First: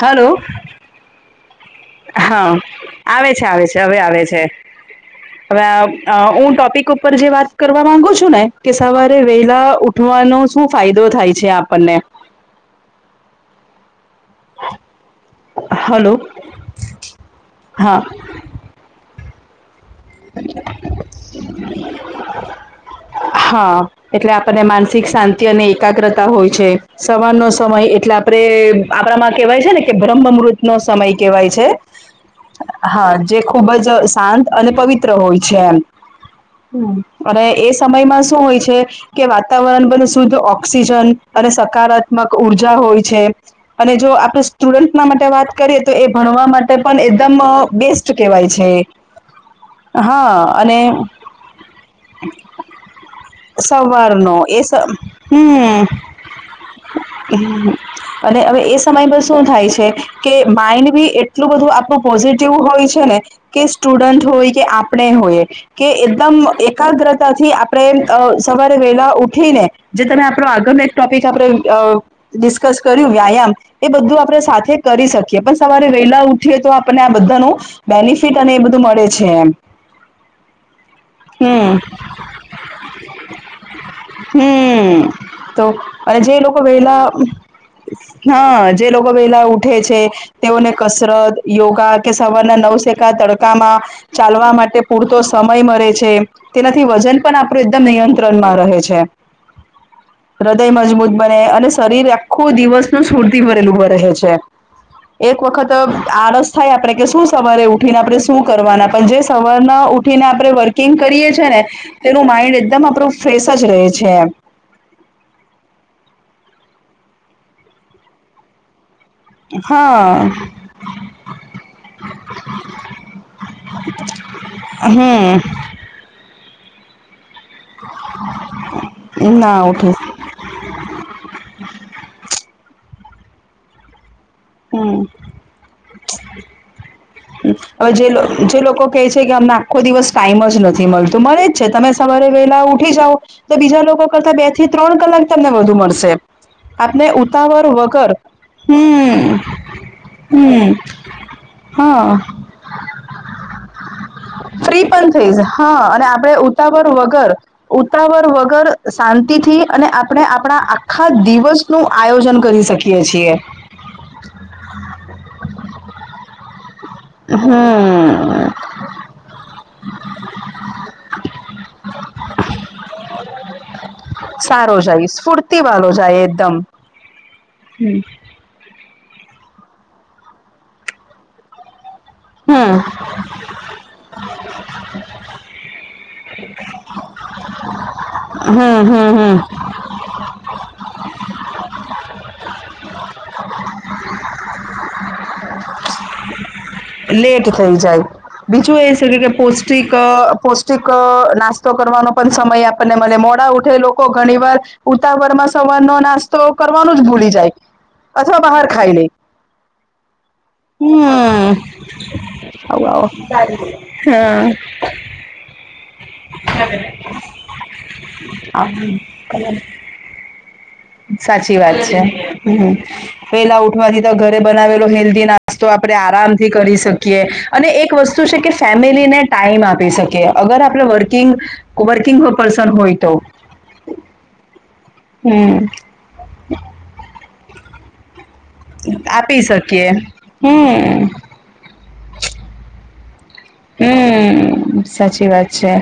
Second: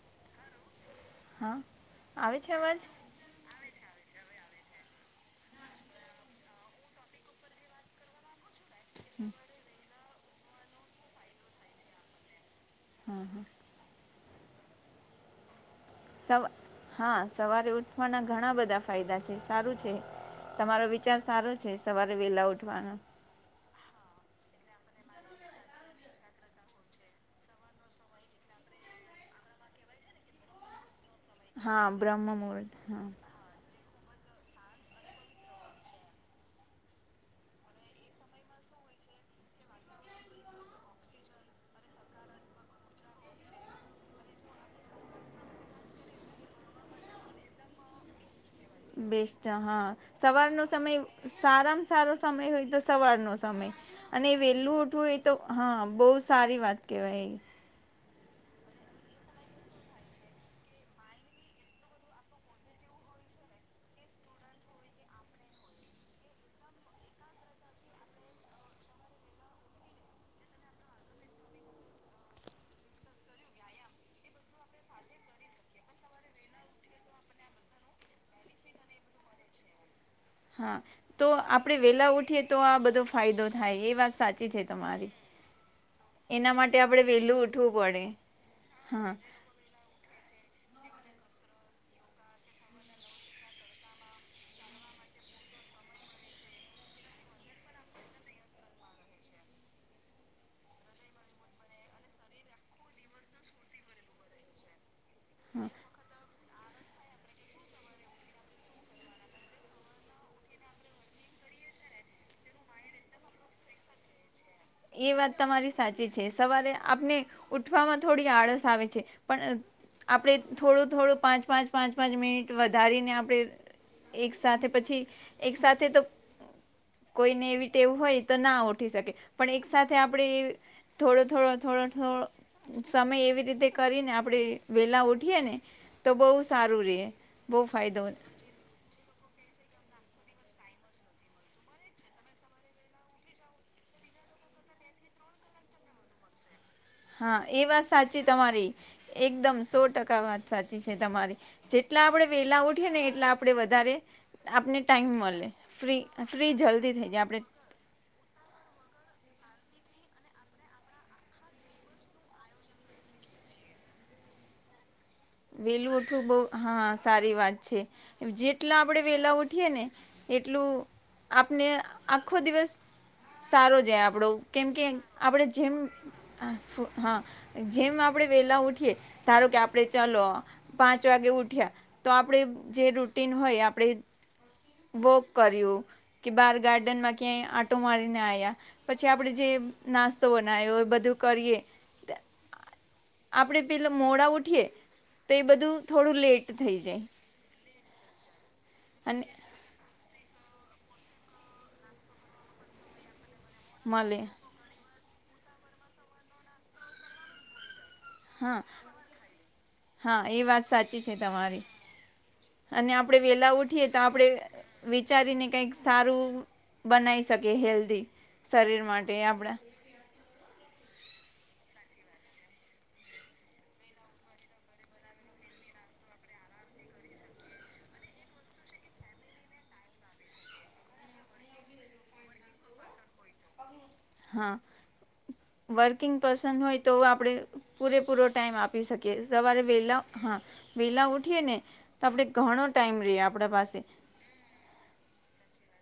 Hello. હા આવે છે હા. અવાજ આવે છે આવે છે. હવે આવે છે. હવે, હું ટોપિક ઉપર જે વાત કરવા માંગુ છું ને. કે સવારે વેહલા ઉઠવાનો શું ફાયદો થાય છે આપણને? હા હા. હલો. સવા હા, સવારે હા ઉઠવાના ઘણા બધા ફાયદા છે. સારું છે. તમારો વિચાર સારો છે. સવારે વેહલા ઉઠવાનો. હા. એટલે આપણને માનસિક શાંતિ અને એકાગ્રતા હોય છે. સવારનો સમય એટલે આપડે આપણામાં કહેવાય છે ને, કે બ્રહ્મમૃતનો સમય કેહેવાય છે. હા બ્રહ્મ મુહૂર્ત હા જે ખુબ જ શાંત અને પવિત્ર હોય છે. એમ અને એ સમયમાં શું હોય છે? કે વાતાવરણ બધુ શુદ્ધ ઓક્સિજન અને સકારાત્મક ઉર્જા હોય છે. અને જો આપણે સ્ટુડન્ટના માટે વાત કરીએ તો એ ભણવા માટે પણ એકદમ બેસ્ટ કેવાય છે. બેસ્ટ હા, સવારનો અને સમય સારામાં સારો સમય હોય તો સવારનો સમય અને સવારનો એ સ વેહેલું ઉઠવું એ તો હા, હમ બહુ સારી વાત કહેવાયએ. હમ. અને હવે એ સમય પર શું થાય છે કે માઇન્ડ બી એટલું બધું આપણું પોઝિટિવ હોય છે ને કે સ્ટુડન્ટ હોય કે આપણે હોય કે એકદમ એકાગ્ર તા થી આપણે અ સવારે વેલા ઉઠીને જે તમે આપો આગળનો એક ટોપિક આપણે ડિસ્કસ કર્યું, વ્યાયામ. એ બધું આપણે સાથે કરી શકીએ પણ સવારે વેલા ઉઠીએ તો આપણે આ બધાનું બેનિફિટ અને એ બધું મળે છે એમ. હા, તો આપણે હમ વેહલા ઉઠીએ તો આ બધો ફાયદો થાય એ વાત સાચી છે હમ તમારી. તો અને જે એના લોકો માટે આપણે વેલા વહેલું ઉઠવું પડે હા, જે લોકો હા વેલા ઉઠે છે. તેઓને કસરત યોગા કે સવારના નવસેેકા તડકામાં ચાલવા માટે પૂરતો સમય મળે છે. તેનાથી વજન પણ આપણું એકદમ નિયંત્રણમાં રહે છે. હૃદય મજબૂત બને અને શરીર આખું દિવસનું સ્ફૂર્તિ ભરેલુ ઉભો રહે છે. એક વખત આળસ થાય આપણે, કે શું સવારે ઉઠીને, આપણે શું કરવાના પણ જે સવારના ઉ ઠીને આપણે વર્કિંગ કરીએ છીએ ને તેનું માઇન્ડ એકદમ આપણું ફ્રેશ જ રહે છે. એ વાત તમારી સાચી છે. સવારે આપને ઉઠવામાં થોડી આળસ આવે છે. પણ હા આપણે થોડું થોડું, પાંચ પાંચ પાંચ પાંચ મિનિટ વધારીને આપણે એક સાથે પછી, એક હમ સાથે તો કોઈને એવી ટેવ હોય તો ના ઉઠી શકે. પણ ના એક ઉઠી સાથે આપણે થોડો થોડો થોડો થોડો થો સમય એવી રીતે કરીને આપણે હમ વેહલાં ઉઠીએ ને તો બહુ સારું રહે. બહુ હવે ફાયદો જે જે લોકો કેહે છે કે અમને આખો દિવસ ટાઈમ જ નથી મળતો. મળે જ છે તમે સવારે વેલા ઉઠી જાઓ. તો બીજા લોકો કરતા બે થી ત્રણ કલાક તમને વધુ મળશે. આપને હા એ ઉતાવર વાત વગર. સાચી તમારી હ. એકદમ સો ટકા વાત સાચી છે તમારી જેટલા હા આપણે વેલા ઉઠીએ ને એટલા આપડે વધારે. આપને ફ્રી પણ ટાઈમ થઈ જ મળે હા ફ્રી અને આપડે ફ્રી ઉતાવળ જલ્દી થઈ જાય વગર. આપણે ઉતાવળ વગર શાંતિથી અને આપણે આપણા આખા દિવસ નું આયોજન કરી શકીએ છીએ. [inaudible] વેલું ઓઠું બહુ હા સારી વાત છે હમ જેટલા આપણે વેલા ઉઠીએ ને એટલું આપને આખો દિવસ સારો જાય આપડો કેમ સારો કે જાય આપડે સ્ફૂર્તિ જેમ વાળો જાય એકદમ હ હા જેમ આપડે વેલા ઉઠીએ ધારો કે આપડે ચાલો પાંચ વાગે ઉઠ્યા તો આપણે હમ જે રૂટીન હોય આપણે [inaudible] વોક કર્યું કે બહાર ગાર્ડનમાં ક્યાંય આંટો મારીને આવ્યા હમ પછી હમ આપણે હમ જે નાસ્તો બનાવ્યોય બધું કરીએ તે આ [inaudible] તો એ બધું થોડું લેટ થઈ જાય લેટ થઈ જાય બીજું એ શ અને કે પોસ પોસ્ટિક અ પૌષ્ટિક અ નાસ્તો કરવાનો પણ સમય આપણને મળે મોડા ઉ લોકો મળે ઘણી વાર ઉતાવર માં સવાર નો નાસ તો કરવાનું જ ભૂલી જાય અથવા હા બહાર ખાઈ લે. હા એ વાત સાચી છે તમારી હમ આવો અને આવો આપણે વેલા ઉઠીએ તો આપડે હા વિચારીને કંઈક સારું બનાવી શકે હેલ્ધી શરીર માટે આપણા. સાચી વાત છે હમ્મ. પેલા ઉઠવાથી તો ઘરે બનાવેલો હેલ્ધી નાસ્તો આપડણે આરામથી કરી શકીએ. અને એક વસ્તુ છે કે ફેમિલીને ટાઈમ આપી શકીએ અગર આપણે વર્કિંગ વર્કિંગ પર્સન હોય તો. હા હમ વર્કિંગ પર્સન હોય તો આપણે પૂરેપૂરો ટાઈમ આપી આપી શકીએ સવારે શકીએ. વેલા હા વેલા હમ ઉઠીએ ને. તો આપણે ઘણો ટાઈમ રહીએ આપણા પાસે. હમ સાચી વાત છે.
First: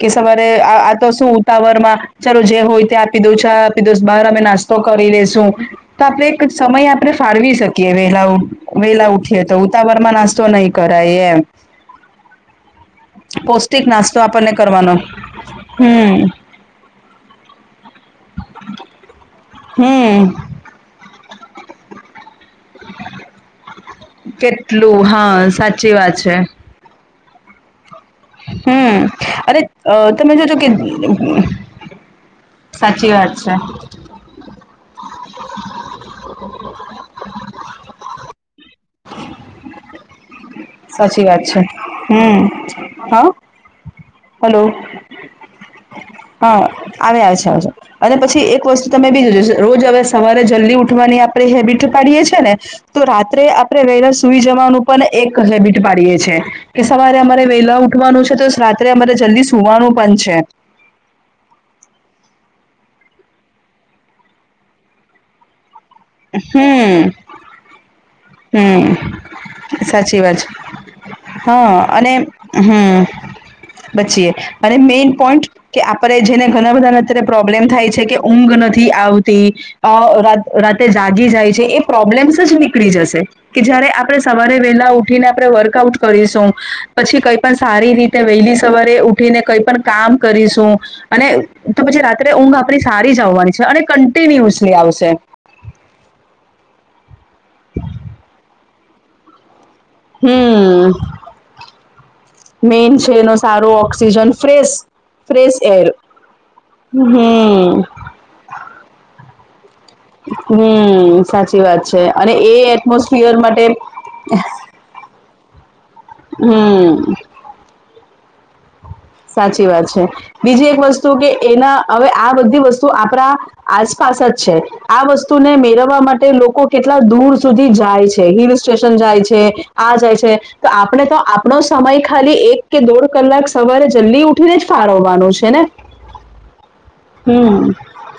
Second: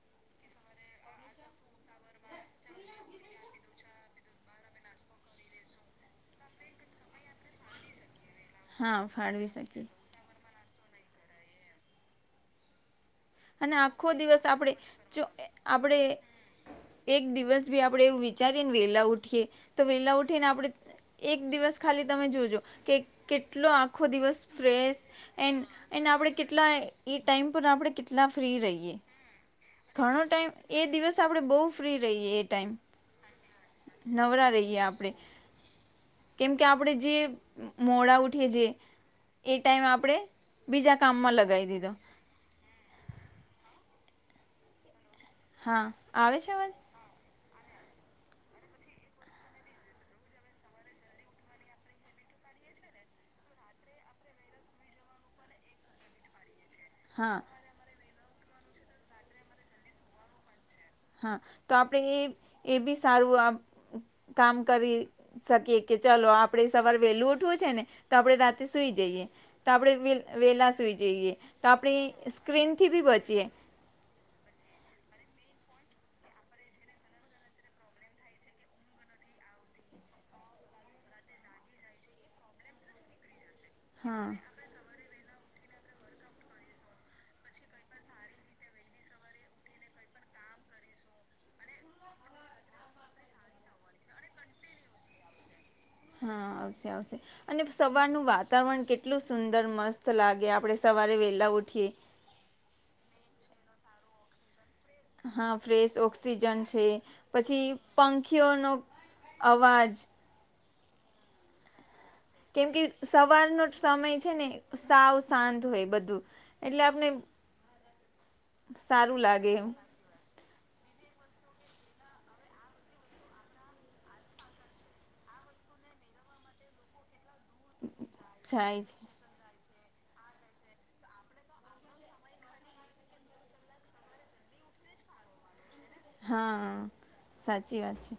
કે સવારે આ તો શું ઉતાવર માં ચાલો જે હોય તે આપી દઉં છે ચા આપી દઉ બહાર અમે નાસ્તો તો કરી લેશું તો આપણે એક સમય આપણે ફાળવી શકીએ વેલા હા વેલા ઉઠીએ ફાળવી તો શકીએ ઉતાવર માં નાસ્તો નહી કરાય એમ. અને પૌષ્ટિક આખો નાસ્તો દિવસ આપણને આપણે કરવાનો જો આપણેે હમ એક દિવસ ભી આપણેે એવું વિચારીએ ને વેલા ઉઠીએ તો વેલા હમ ઉઠીને આપણે એક દિવસ ખાલી તમે જોજો કે કેટલો આખો દિવસ ફ્રેશ કેટલું હા સાચી એન્ડ વાત આપડે છે. કેટ ના એ ટાઈમ પર આપડે કેટલા ફ્રી રહીએ હમ્મ અરે ઘણો તમે ટાઈમ જોજો કે એ દિવસ આપણે બહુ ફ્રી રહીએ એ ટાઈમ સાચી વાત છે. નવરા રહીએ આપણે કેમકે આપણે જે મોડા ઉઠીએ છીએ એ ટાઈમ આપણે બીજા સાચી કામમાં વાત છે લગાવી દીધો હમ્મ હા હલો. હા આવે છે હા અવાજ. આવે આવે છે અવાજો અને પછી એક વસ્તુ તમે બીજું જો રોજ હવે સવારે જલ્દી ઉઠવાની આપણે હેબિટ પાડીએ છીએ ને તો રાત્રે આપણે વેલા સુઈ જવાનું પણ એક હેબિટ પાડીએે છે. કે સવારે હા અમારે વેલા ઉઠવાનું છે તો રાત્રે અમારે જલ્દી સુવાનું પણ છે. હા તો આપણે એ એ બી સારું આ કામ કરી શકીએ. કે ચાલો આપણેે સવાર હમ વેહલું ઉઠવું છે ને તો આપણેે રાતે સુઈ હમ જઈએ. તો આપણે વે સાચી વાત છે વેલા સુઈ જઈએ તો હા આપણે અને સ્ક્રીનથી હમ બી બચીએ. બચીએ અને મેઈન પોઈન્ટ કે આપડે જેને ઘણા બધાને અત્યારે પ્રોબ્લેમ થાય છે કે ઊંઘ નથી આવતી અ રાતે જાગી જાય છે એ પ્રોબ્લેમ્સ જ નીકળી જશે કે જયારે આપણે હા સવારે વેલા ઉઠીને આપણે વર્કઆઉટ કરીશું પછી કઈ પણ સારી રીતે વહેલી સવારે ઉઠીને કઈ પણ કામ કરીશું અને તો પછી રાત્રે ઊંઘ આપણી સારી જ આવવાની છે અને કન્ટિન્યુઅસલી આવશે. હા આવશે આવશે અને સવારનું વાતાવરણ કેટલું સુંદર મસ્ત સ લાગે આપણે સવારે વહેલાં ઉઠીએ. મેઇન છે એનો સારો ઓક્સિજન ફ્રેશ હા ફ્રેશ ઓક્સિજન છે પછી હમ પંખીઓનો અવાજ હમ સાચી વાત છે. છે અને એ કેમ કે એટમોસ્ફિયર સવારનો માટે સમય છે ને સાવ શાંત હોય બધું કે હમ્મ. સારું લાગે. સાચી એમ વાત છે બીજી એક વસ્તુ કે એના હવે આ બધી વસ્તુ આપણા આસપાસ જ છે આ વસ્તુને મેળવવા માટે લોકો કેટલા દૂર સુધી જાય છે હિલ સ્ટેશન જાય છે. આ જાય છે તો આપણે તો આપણો સમય ખાલી એક કે દોઢ કલાક સવારે જલ્દી ઉઠીને જ ફાર હોવાનું છે ને. હા હમ સાચી વાત છે.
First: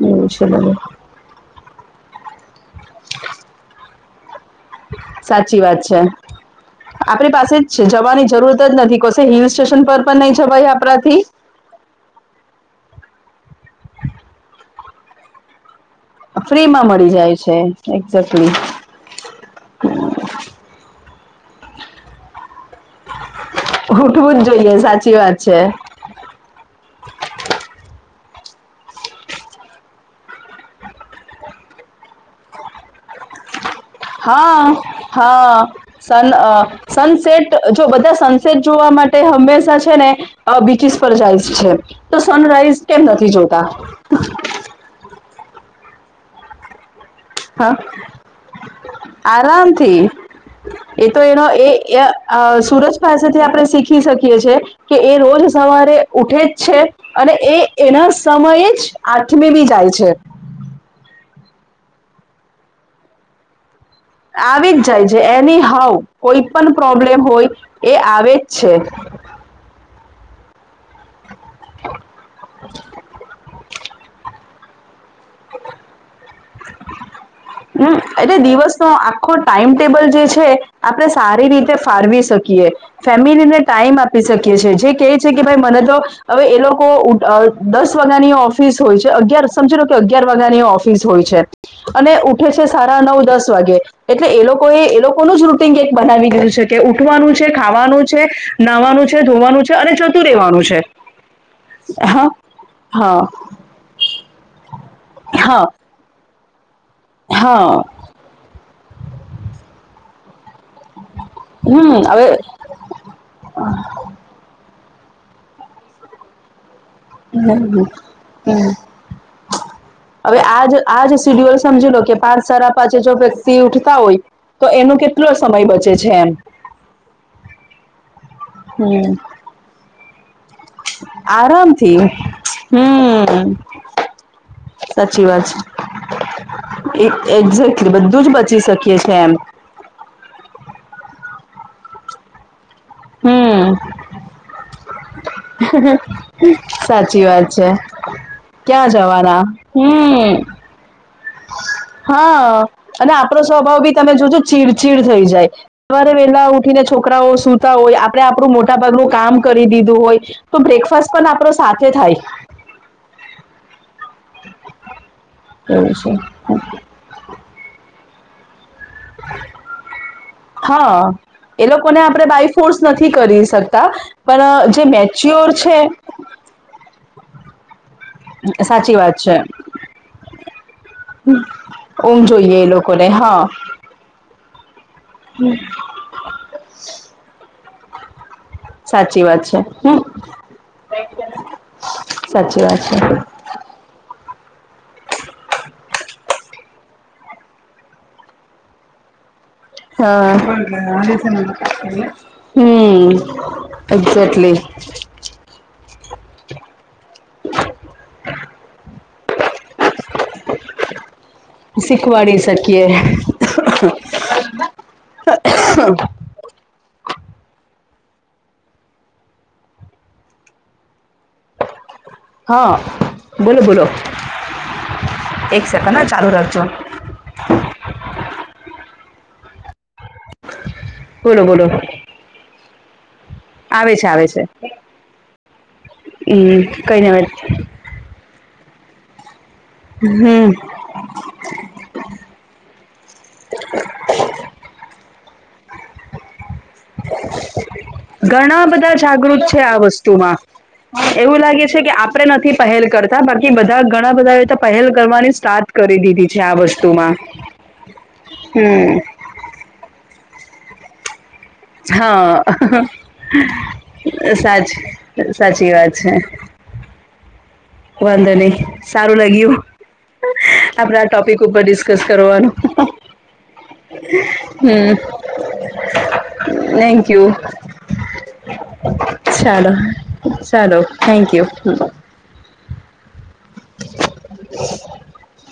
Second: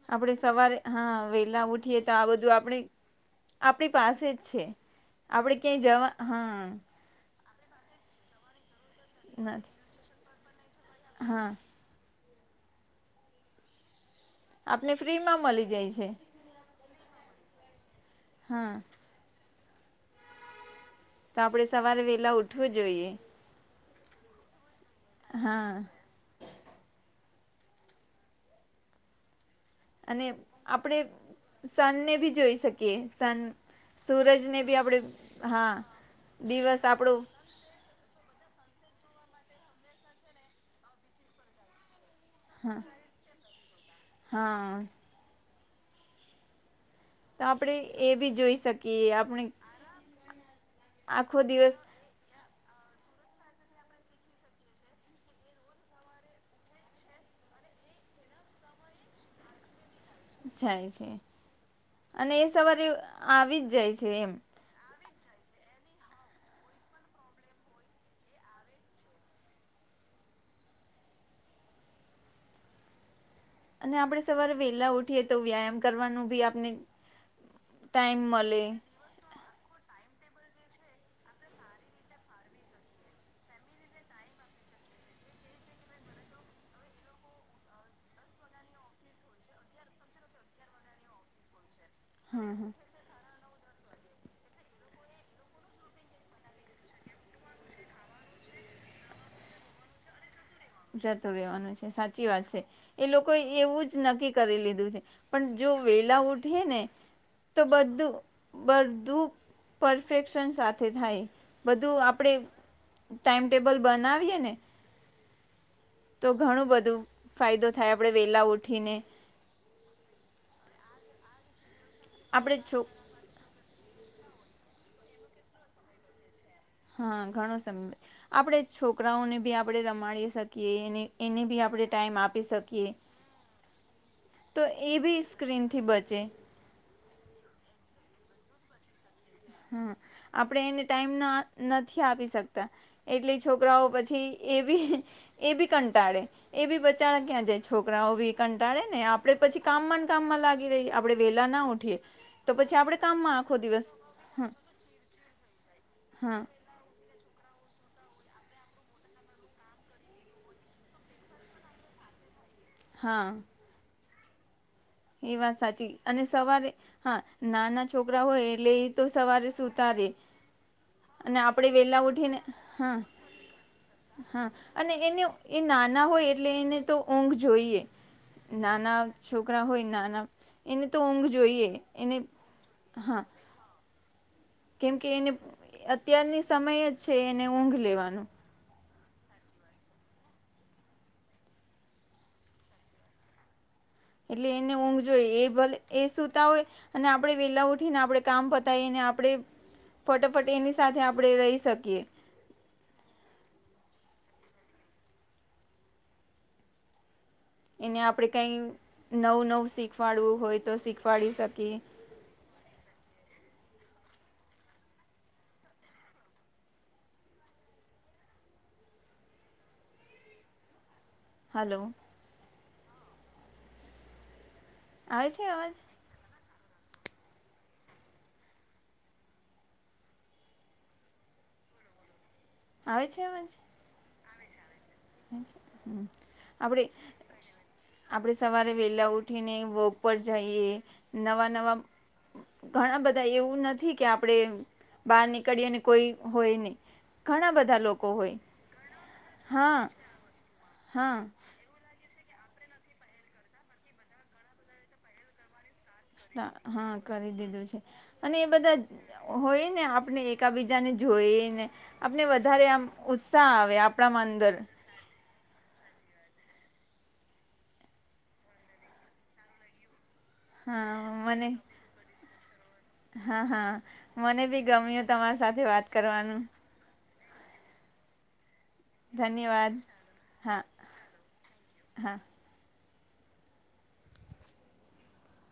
એવું આપણે છે બધું સવારે હા વેલા ઉઠીએ તો આ બધું આપણે આપણી પાસે જ છે. આપડે સાચી ક્યાંય વાત છે જવા હા. આપણી પાસે જ જવાની જરૂરત જ નથી કોસે હિલ સ્ટેશન નથી પર પણ નહી જવાય આપણાથી હા. [unintelligible] આપને ફ્રીમાં મળી જાય છે. ફ્રી માં મળી જાય છે. એક્ઝેક્ટલી. હા. તો આપડે સવારે વેલા ઉઠવું જોઈએ. ઉઠવું જ જોઈએ સાચી વાત છે. હા અને આપણે સનને ભી જોઈ શકીએ સન સૂરજને હા બી આપણે હા સન દિવસ આપણો સનસેટ જો બધા સનસેટ જોવા માટે હંમેશા છે ને બીચસ પર જાય છે. તો સનરાઈઝ કેમ નથી જોતા. હા. તો હા આપણે એ બી જોઈ શકીએ આપણે આરામથી એતો આખો એનો એ. દિવસ અ સુરજ પાસેથી આપણે શીખી શકીએ છેએ કે એ રોજ સવારે ઉઠે જ છે. અને એ એના સમયે જ આઠમી બી જાય છે. જાય છે અને એ સવારે આવી જ જાય છે એમ. આવી જ જાય છે એની હઉ કોઈ પણ પ્રોબ્લેમ હોય એ આવે જ છે. [unintelligible] અને આપણે સવારે. વેલા ઉઠીએ તો વ્યાયામ કરવાનું ભી આપને હમ ટાઈમ એટલે મળે. દિવસનો આખો ટાઈમ ટેબલ જે છે, આપણેે સારી રીતે ફાળવી શકીએ. ફેમિલીને ટાઈમ આપી શકીએ છીએ, જે કેય છે કે, ભાઈ મને તો અવે એ લોકો ઉટ અ દસ વાગાની ઓફિસ હોય છે, અગિયાર સમજી લો. તો અગિયાર વાગાની ઓફિસ હોય છે, અને ઉઠે છે સાડાનવ દસ તવાગે એટલે એ લોકોએ એ લોકોનું જ રૂટીન કેક બનાવી દીધું છે કે, ઉઠવાનું છે, ખાવાનું છે, નાવાનું છે, ધોવાનું છે, અને જતું રહેેવાનું છે. જતું રહેવાનું છે, સાચી હા વાત છે, એ હા લોકોએ એવું જ નક્કી કરી લીધું છે, પણ હા જો વેલા ઉઠે ને તો હા બધુ બધુ પરફેક્શન સાથે થે થાય બધું હમ હવે આપણે ટાઈમ ટેબલ બનાવીએ ને તો ઘણું બધું ફાયદો થાય, આપણે વેલા ઉઠીને. અવે આજ-આજ શીડ્યુલ સમજી લો કે પાંચ આપણે સાડા છો પાચે જો પસ થી ઉઠતા હોય તો એનો કેટલો સમય બચે છે એમ. હા, ઘણો સમય, આપણેે હમ છોકરાઓને ભી આપણે રમાડી સકે કીએ ને એને ભી આપણે આરામથી ટાઈમ આપી શકીએ. હમ તો એભી સ્ક્રીનથી બચે એક એક્ઝેક્ટલી બધું જ બચી શકીએ છીએ એમ. હમ, આપણે એને ટાઈમ ના નથી આપી શકતા. એટલે હમ છોકરાઓ પછી, એબી-એબી કંટાળે એબી બચારા સાચી ક્યાં વાત જાય છે છોકરાઓ બી. કંટાળે ક્યાં ને આપડે જવાના પછી, કામમાં ને હમ કામમાં લાગે રહી આપણેે વેહલા ના ઉઠીએ તો હા પછી આપડે અને કામમાં આપણો આખો સ્વભાવ દિવસ બી તમે જોજો હા ચીડચીડ થઈ જાય સવારે હા વેલા આવુ ઉઠીને, છોકરાઓ સુતા હોય, આપણે આપણું મોટા ભાગનું કામ કરી દીધું હોય. તો બ્રેકફાસ્ટ પણ આપણો સાથે થાય. હા, [inaudible] એ વાત સાચી, એવું છે. અને સવારે, હા, નાના છોકરા હોય એટલે તો સવારે સુતા રે હા અને એ આપણેે લોકોને વેલા આપણે ઉઠીને, બાય ફોર્સ હા, નથી કરી શકતા હા, પણ જે અને એન નુ મેચ્યોર એ છે નાના હોય એટલે એને તો ઊંઘ જોઈએ. સાચી નાના વાત છે. છોકરા હોય નાના એને તો ઊંઘ જોઈએ એને ઉધ જોઈએ એ લોકોને, હ, કેમ કે એને અત્યારની સમય જ છે, એને ઊંઘ લેવાનું સાચી વાત છે, હમ, સાચી વાત છે. એટલે એને ઊંઘ જોઈએ, એ ભલે એ સુતા હોય. અને આપણે વેલા ઉઠીને આપણે કામ પતાઈને આપણે હા, ફટાફટ એની સાથે આપણે રહી શકીએ હમ, એક્ઝેક્ટલી એને આપડે કાઈ નવુ નવું શીખવાડવું હોય, તો શીખવાડી શક શીખવાડી શકીએ, અહ અહ હ અહ હલો! હા બોલો બોલો આવે છે એક અવાજ સેકન્ડ હા ચાલુ રાખજો બોલો, બોલો, આવે છે અવાજ? આવે છે, આવે છે, હમ, આપણે કઈની અવે આપણે સવારે વેલા ઉઠીને વોક પર હમ જઈએ, નવા નવા ઘણા બધા એવું નથી કે આપણે બાર નીકળીએ ને કોઈ હોય નહીં. ઘણા બધા લોક ઘણા બધા જાગૃત છે આ વસ્તુમાં, હા એવું લાગે છે કે આપ આપણે નથી પહેલ કરતા, બાકી બધા ઘણા બધા એ તો પહેલ કરવાની સ્ટાર્ટ કરી દીધી છે સ્ટા, આ હા, વસ્તુમાં કરી દીધું છે અને એ બધા હમ હોય ને આપણે એકાબીજાને જોઈ ને આપને હા વધારે આમ ઉત્સાહ આવે આપણામાં અંદર સાચ સાચી વાત છે. વાંધો નહી સારું લાગ્યું હા આપણા ટોપિક મને ઉપર ડિસ્કસ કરવાનું હા હા મને બી ગમ્યો તમારી સાથે વાત કરવાનું થેન્ક્યુ ચાલો ધન્યવાદ હા ચાલો થેન્ક યુ હા [inaudible]